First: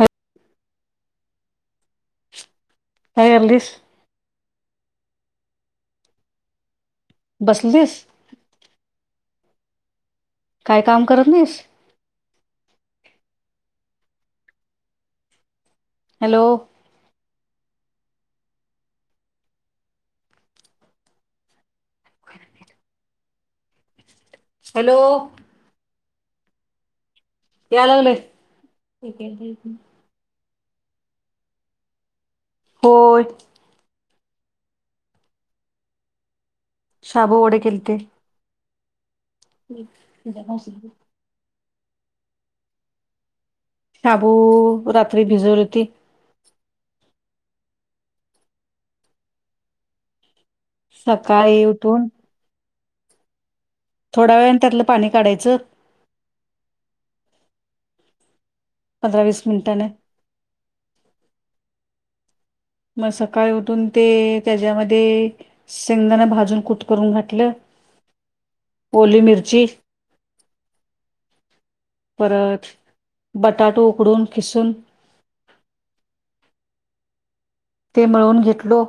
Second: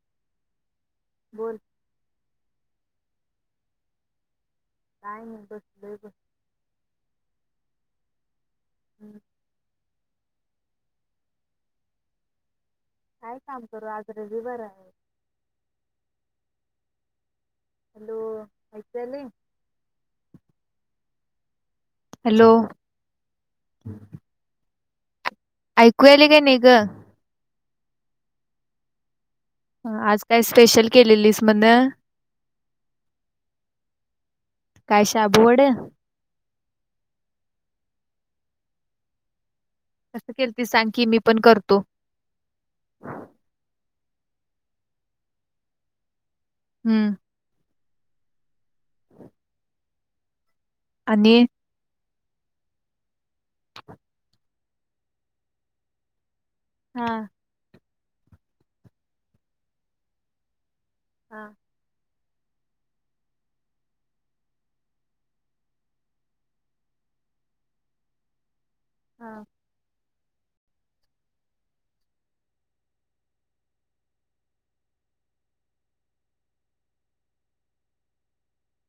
ह- बन. आयर्लस. काय नाही बसलोय ब. बसलीस. काय काम करत नाहीस? काय काम करू? आज रविवार आहे. हॅलो हॅलो ऐकू यायलय हॅलो हॅलो ऐकू यायले का नाही ग याय लागलय के आज काय स्पेशल केलेलीस म्हण होय काय शाबू वडं शाबू वडे केेलते कसं केलतीस सांग की मी पण करतो तो शाबू रात्री भिजवलं की हम्म आणि सकाळी उठून थोड्या वेळने त्यातलं पाणी काढायचं हा पंधरा वीस मिनिटने हा मग सकाळी उठून ते त्याच्यामध्ये शेंगदाणा भाजून कुटकरून घातलं ओली हा मिरची परत बटाटो उकडून खिसून ते मिळवून घेतलो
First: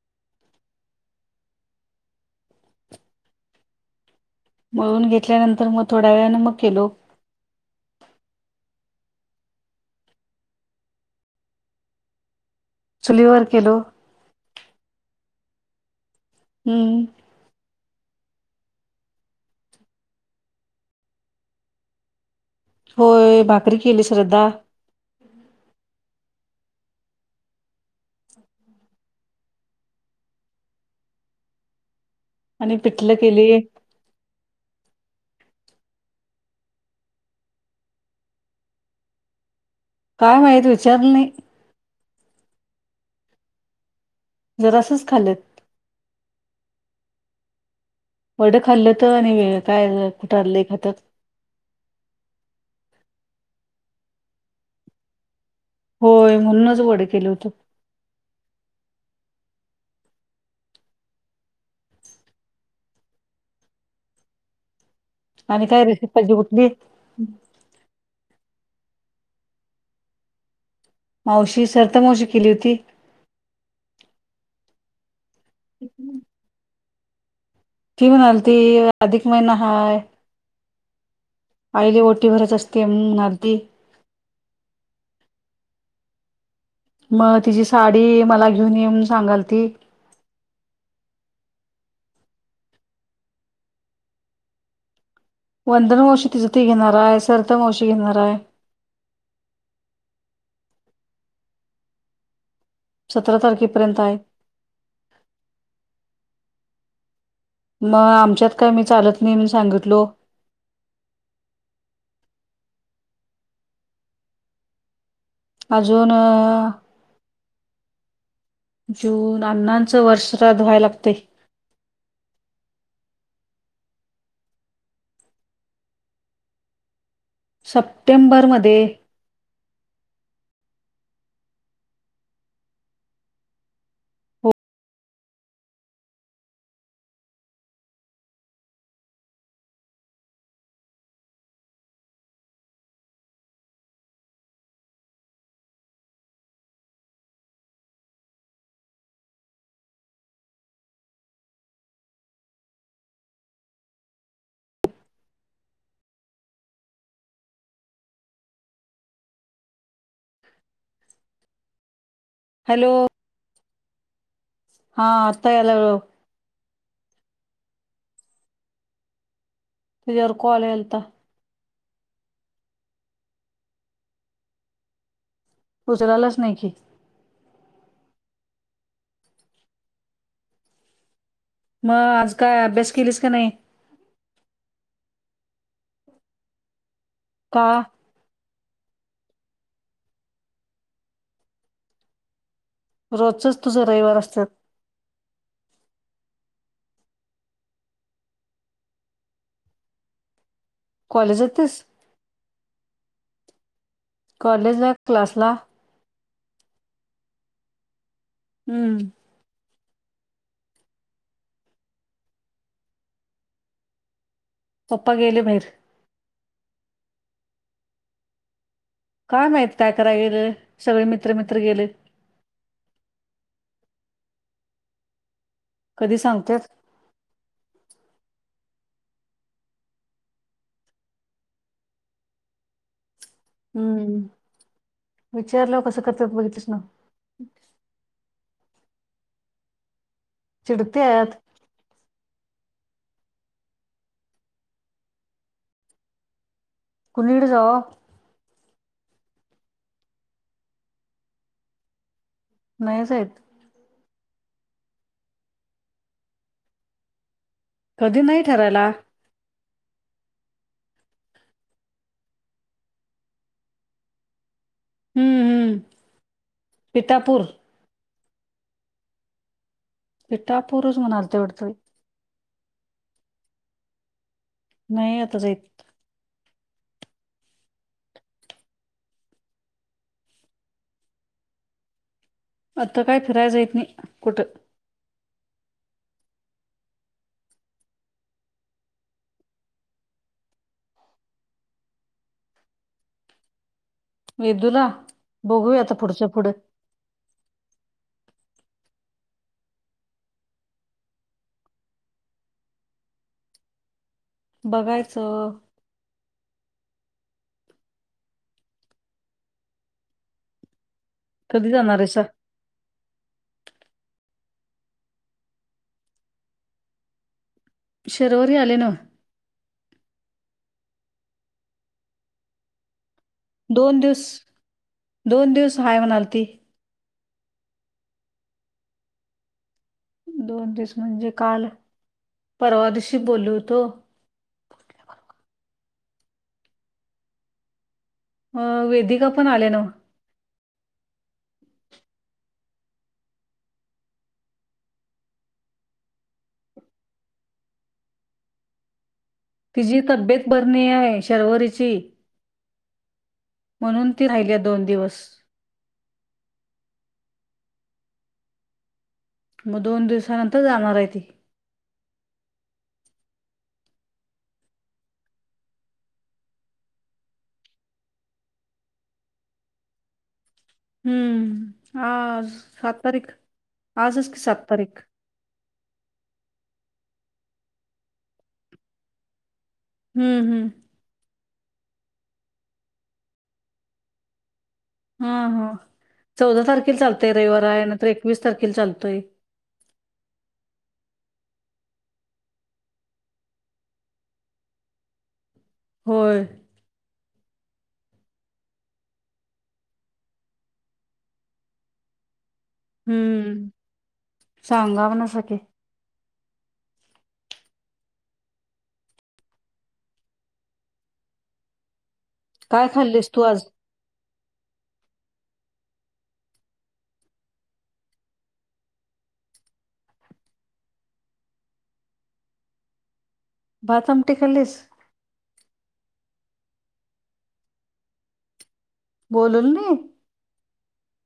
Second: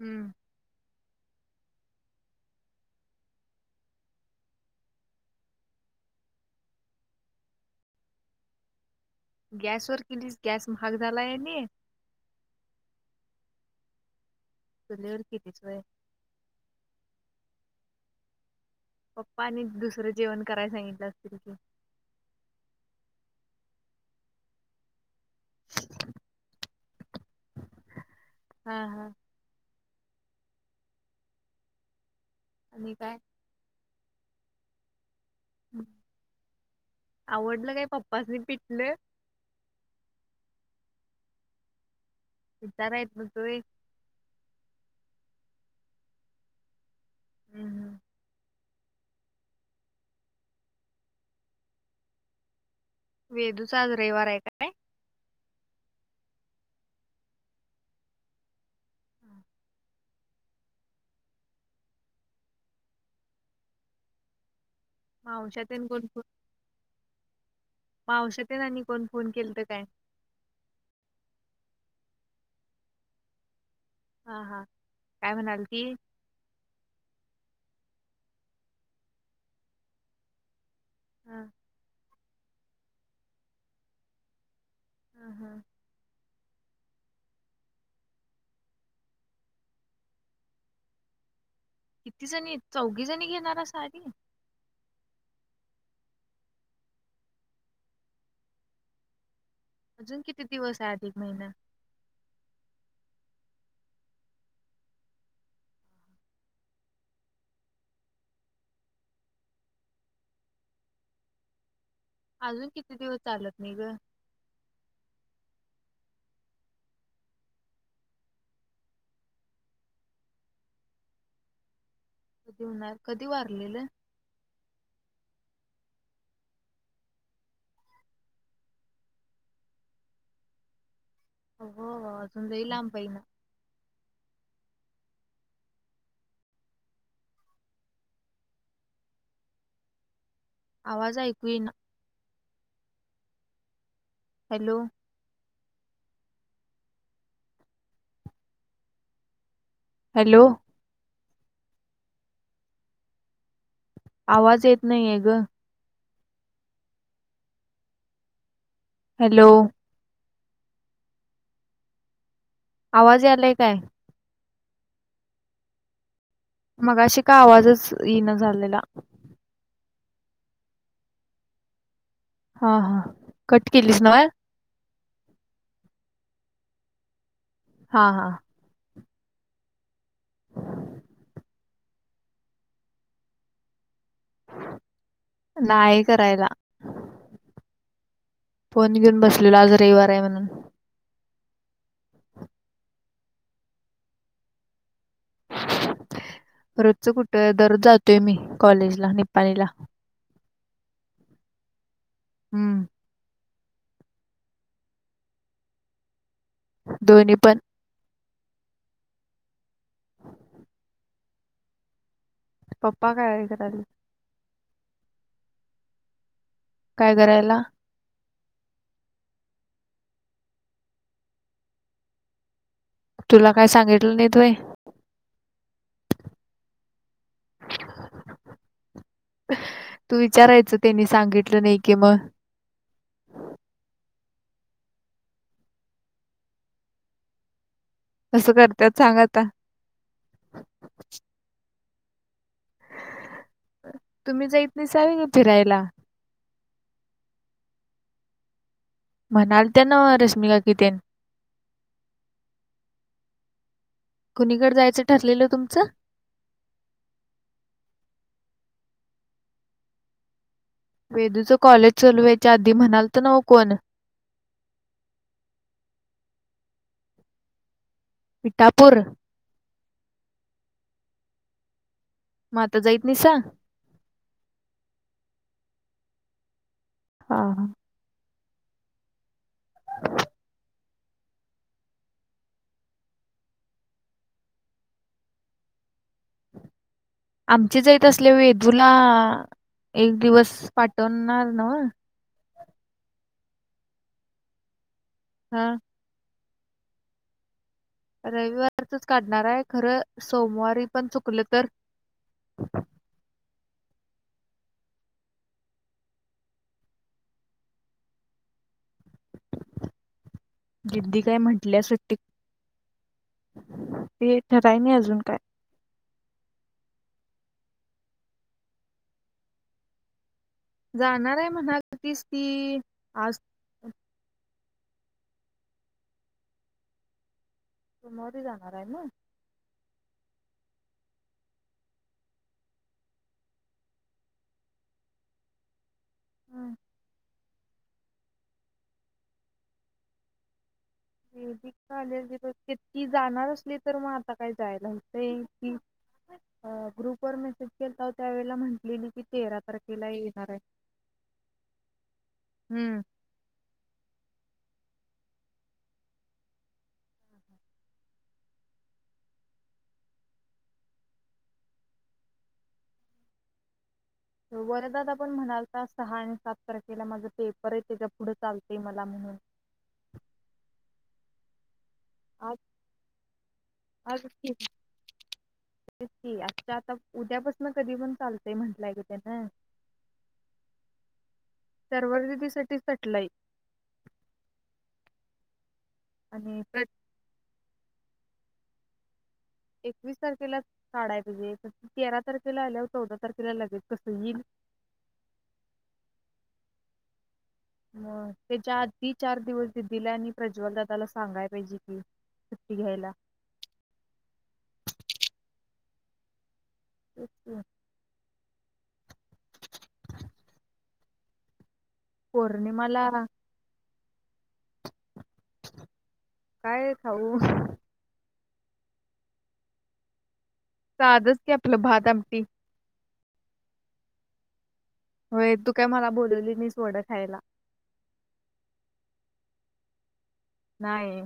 हम्म मळून घेतल्यानंतर मग थोड्या वेळने मग केलो गॅसवरर केलीस गॅस महाग झालाय आणि चुलीवर केलो पिथ आहे हम्म पप्पाने दुसरं जेवण करायला सांगितलं असतील की होय भाकरी केली श्रद्धा हा हा आणि पिठल केलीय आवडलं काय पप्पाासनी पिटलं काय माहित विचारलो नाही इ तरायत बटु जरासच खालेत हम्म हम्म एडं खाल्लं तर आणि काय तर लय खात्यात वेदू चा आज रविवार आहे काय होय म्हणूनच वड केलं होत आणि काय मावशातेन रेसप पाहिजे कूठली हम् मावश्या तेन आणि कोण फोन केलंत काय मावशी सरिता मावशी केली होती हां. काय म्हणाल ती? कि म्हणाल ती अधिक महिना हाय हा [unintelligible] ती भरायची असते अम अर्धी हा हा. मग तिची साडी मला घेऊन येऊन सांगल ती किती जणी आहेत? चौघी जणी घेणार साडी? वंदन मावशी तिच ती घेनार आहे सरिता मावशी घेनार आहे. अजून किती दिवस आहे अधिक महिना? सतरा तारखेपर्यंत आहे. मग आमच्यात काय मी चालत नाही म्हणून सांगितलो अजून किती दिवस चालत नाही ग? अजून अह जून अण्णांचं वर्ष श्राद्ध व्हायला लागतय. कधी होणार कधी वारलेले? सप्टेंबरमध्ये. हो हो अजून लई लांब [unintelligible] हो आवाज ऐकू येई ना. हॅलो. हॅलो. आवाज येत नाहीये ग. हॅलो. हॅलो आवाज यायलय काय? हा आता यायला लागला. मग अशी का आवाजच येई न झालेला इयर कॉल एलता हा हा कट केलीस ना? उचलालच नाही की हा हा. मग आज काय अभ्यास केलीस का नाही? नाही करायला. का? फोन घेऊन बसलेला आज रविवार आहे म्हणून. रोजचच तुझ रविवार असतात. रोजच कुठ दररोज जातोय मी कॉलेजला निपाणीला. कॉलेजातस हम्म. कॉलेजला की क्लासला? दोन्ही पण. हम्म. पप्पा काय कराली पप्पा गेले बाहेर. काय करायला? काय माहित काय करायला गेलेले सगळे मित्र मित्र गेले. तुला काय सांगितल नाइत वय? कधी सांगत्यात? तू विचारायच त्यांनी सांगितल नाही की म हम्म विचारल्या व कसं करत्यात बघितलंस नाव कस करतत्यात सांग आता. चिडत्यात. तुम्ही जा इत नाहीसा वी ग फिरायला? कुनिकड जावाव? म्हणाल त्या नवं रश्मीकाकी तेन. नाही जाईत. कुणीकड जायच ठरलेल तुमचं? कधी नाही ठरायला. वेदूचं कॉलेज चालवायच्या आधी म्हणाल तर न्हव कोण? हम्म हम्म पिठापूर. इटापूर पीठापूरस म्हणालते वाटतं. म आता जाईत नाहीसा? नाही आता जाईत. हा हा. आता काय फिराय जाईत नाही कुठं. आमचे जाईत असले वेळी वेदूला एक दिवस पाठवणार नवं? वेदुला? हा बघूया आता पुढच्या पुढं. रविवारचच काढणार आहे खरं सोमवारी पण चुकलं तर? बघायचं. दीदी काय कधी म्हटल्या जाणार आहे सुट्टी? सा थराय नाई अजून काय. शर्वरी आली नवं? जाणार आहे म्हणालतीस ती. आज दोन सोमवारी दिवस दोन दिवस हाय म्हणालती सोमवारी जाणार आहे म. दोन दिस म्हणजे काल परवा दिवशी बोलो हुतो. हं. अ वेदिका पण आल्या नव? [unintelligible] ती जाणार असली तर मग आता काय जायला हुतंय, की अं ग्रुप वर मेसेज केलता त्यावेळी म्हटलेली कि तिजी तब्येत बरी न्हाई आहे शर्वरीची. हम्म. म्हणून ती राहिल्या दोन दिवस. मग दोन दिवसानंतर जाणार आहे ती. वरदादा पण म्हणालता सहा आणि सात तारखेला माझं पेपर आहेत. तेच्या पुढं चालतय मला म्हणून हम्म. आज सात तारीख आज आजच की सात तेच तारीख. की आजच्या आता उद्यापासून कधी पण चालतंय म्हंटलाय ग त्यानं. हम्म हम्म. शर्वरी दीदीसाठी थटलय हा हा. चौदा तारखे चालतंय रविवार आहे नंतर एक वीस तारखेला चालतोय. एकवीस तारखेला काढाय ते तेरा तारखेला आल्यावर चौदा तारखेला लगेच कसं येईल. होय. म त्याच्या आधी चार दिवस दिदीला आणि प्रज्वलदादाला सांगाय पाहिजे कि. हम्म सांगा म्हणासाकी [inaudible] काय पौर्णिमाला खाल्लीस तू आज काय खाऊ साद च की अपल भात अमटी भात आमटी खाल्लीस होय तू काय मला बोलवली नाइस वडा खायला बोलवलं नाही नाही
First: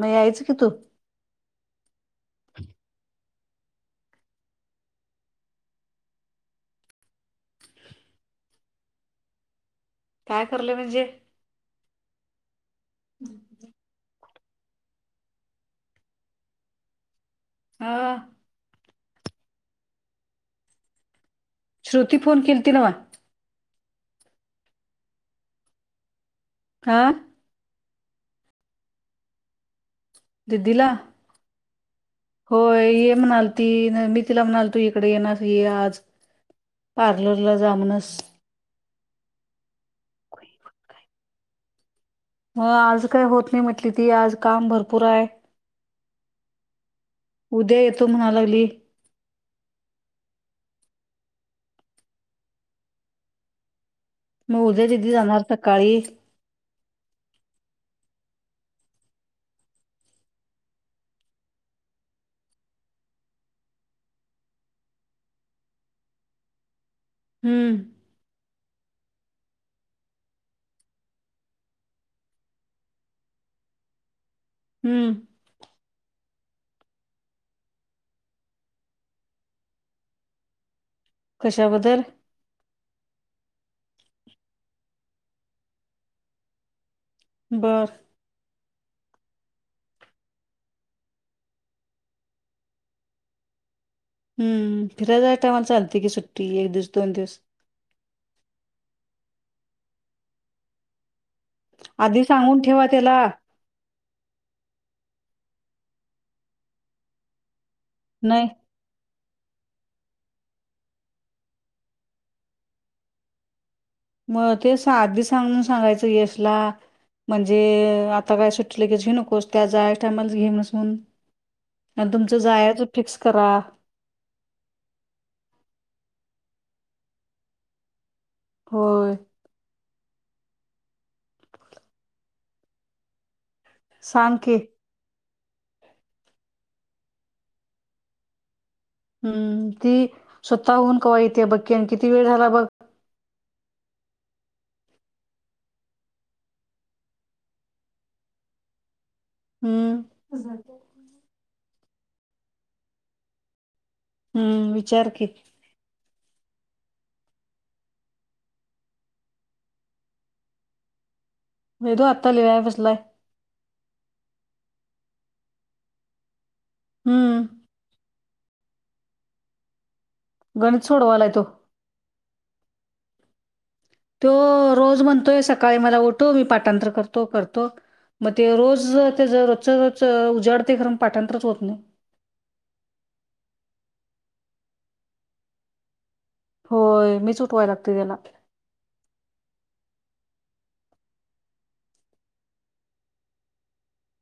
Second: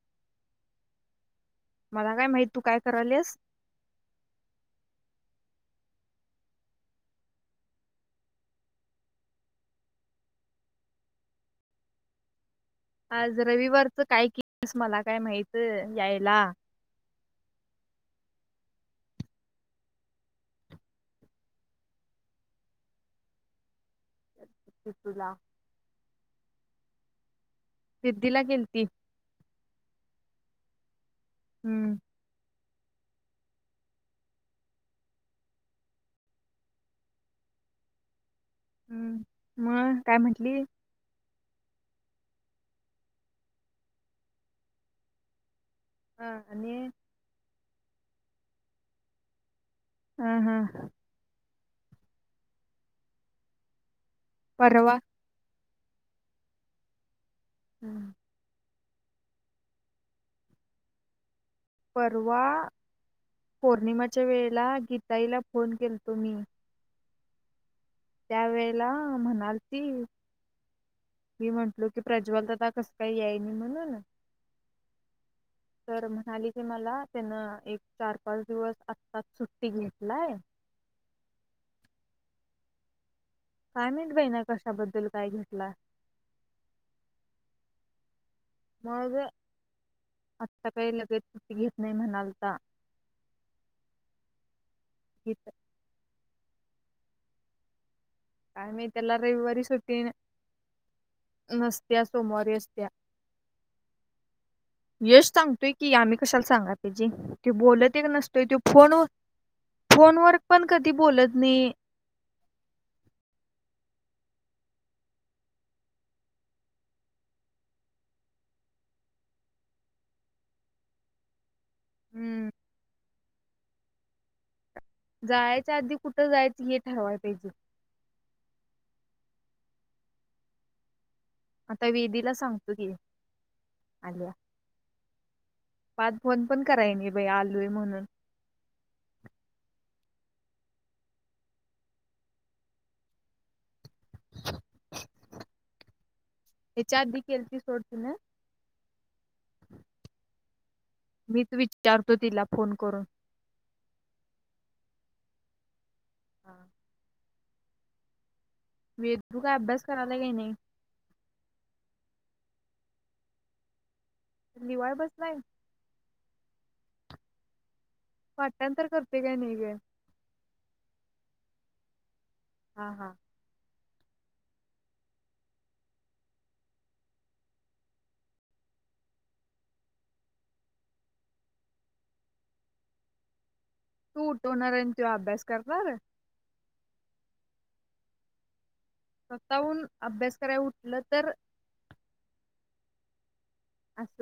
म यायचं की तू मला काय माहित तू काय करालीस काय करलं म्हणजे आज रविवारचं काय कि तस मला काय माहित यायला हा श्रुती फोन कीलती न्हव तुला आ सिद्दीला कीलती सिद्धीला हम्म होय ये म्हणाल ती मी तिला म्हणाल तू इकडे येणा तर ये आज पार्लरला जा म्हणस हम्म मग काय म्हटली मग आज काय होत नाही म्हटली ती आज काम भरपूर आहे हा आणि उद्या येतो म्हणालागली हा हा मग उद्या परवा दिदी जाणार तर काळी हम्म परवा पौर्णिमाच्या वेळेला गीताईला फोन केलतो मी हम्म त्या वेळेला म्हणालती मी म्हंटलो की प्रज्वल दादा कसं काही याई नाही म्हणून हम्म तर म्हणाली की मला त्यांन एक चार पाच दिवस आत्ताच सुट्टी घेतलाय कशाबद्दल काय माहित बाई ना कशाबद्दल काय घेतला बर मग आत्ता काही लगेच त घेत नाही म्हणालता हम फिराय जाय घेत टाईमला चालते की सुट्टी एक दिस दोन दिस कायमत एलारे वरी सुटन आधी सांगून ठेवा त्याला यश सांगतोय की आम्ही कशाला सांगा त्याजे तू बोलत तेक नसतोय नाही तो फोन उ फोनवर पण कधी बोलत नाही मग ते अधी सांगून सांगायचं यशला म्हणजे आता काय सुटले केच घेऊ नकोस त्या जाय टायमाला घेमस म्हण आणि तुमचं हम्म जायच फिक्स अकरा जायच्या आधी कुठं जायचं हे ठरवाय पाहिजे होय आता वेदीला सांगतो की सांग की बाद फोन पण करायनी बाई आलूय म्हणून हम्म ती स्वतः होऊन कवा यथे बक्ककीन किती वेळ झाला बघ हे च्या आदी केलती सोडती न हम्म मीच विचारतो तिला फोन करून हम्म विचार की हा वेदू काय अभ्यास करायला काय नाही वेद तो आत्ताा लिहाय बसलाय लिवाय बसलाय हम्म पाठांतर करतय काय नाय ग गणित सोडवालाय तो हा हा तो रोज म्हणतोय सकाळी मला उठो मी पाठांतर करतो करतो मग ते रोज त्या रोज रज उजाडते खर पाठांतरच होत नाही तू उठवणार आहे त्यो अभ्यास करणार होय मीच ऊठवाय लागते तेला स्वतःहून अभ्यास कराय उठलं तर अस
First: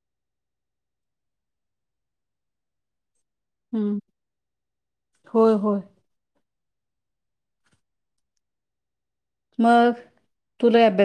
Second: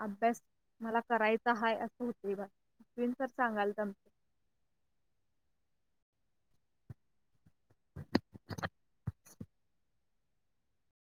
अभ्यास मला करायचा हाय असं होतय बाळ हम्म होय होय मग तु लई अभ्यास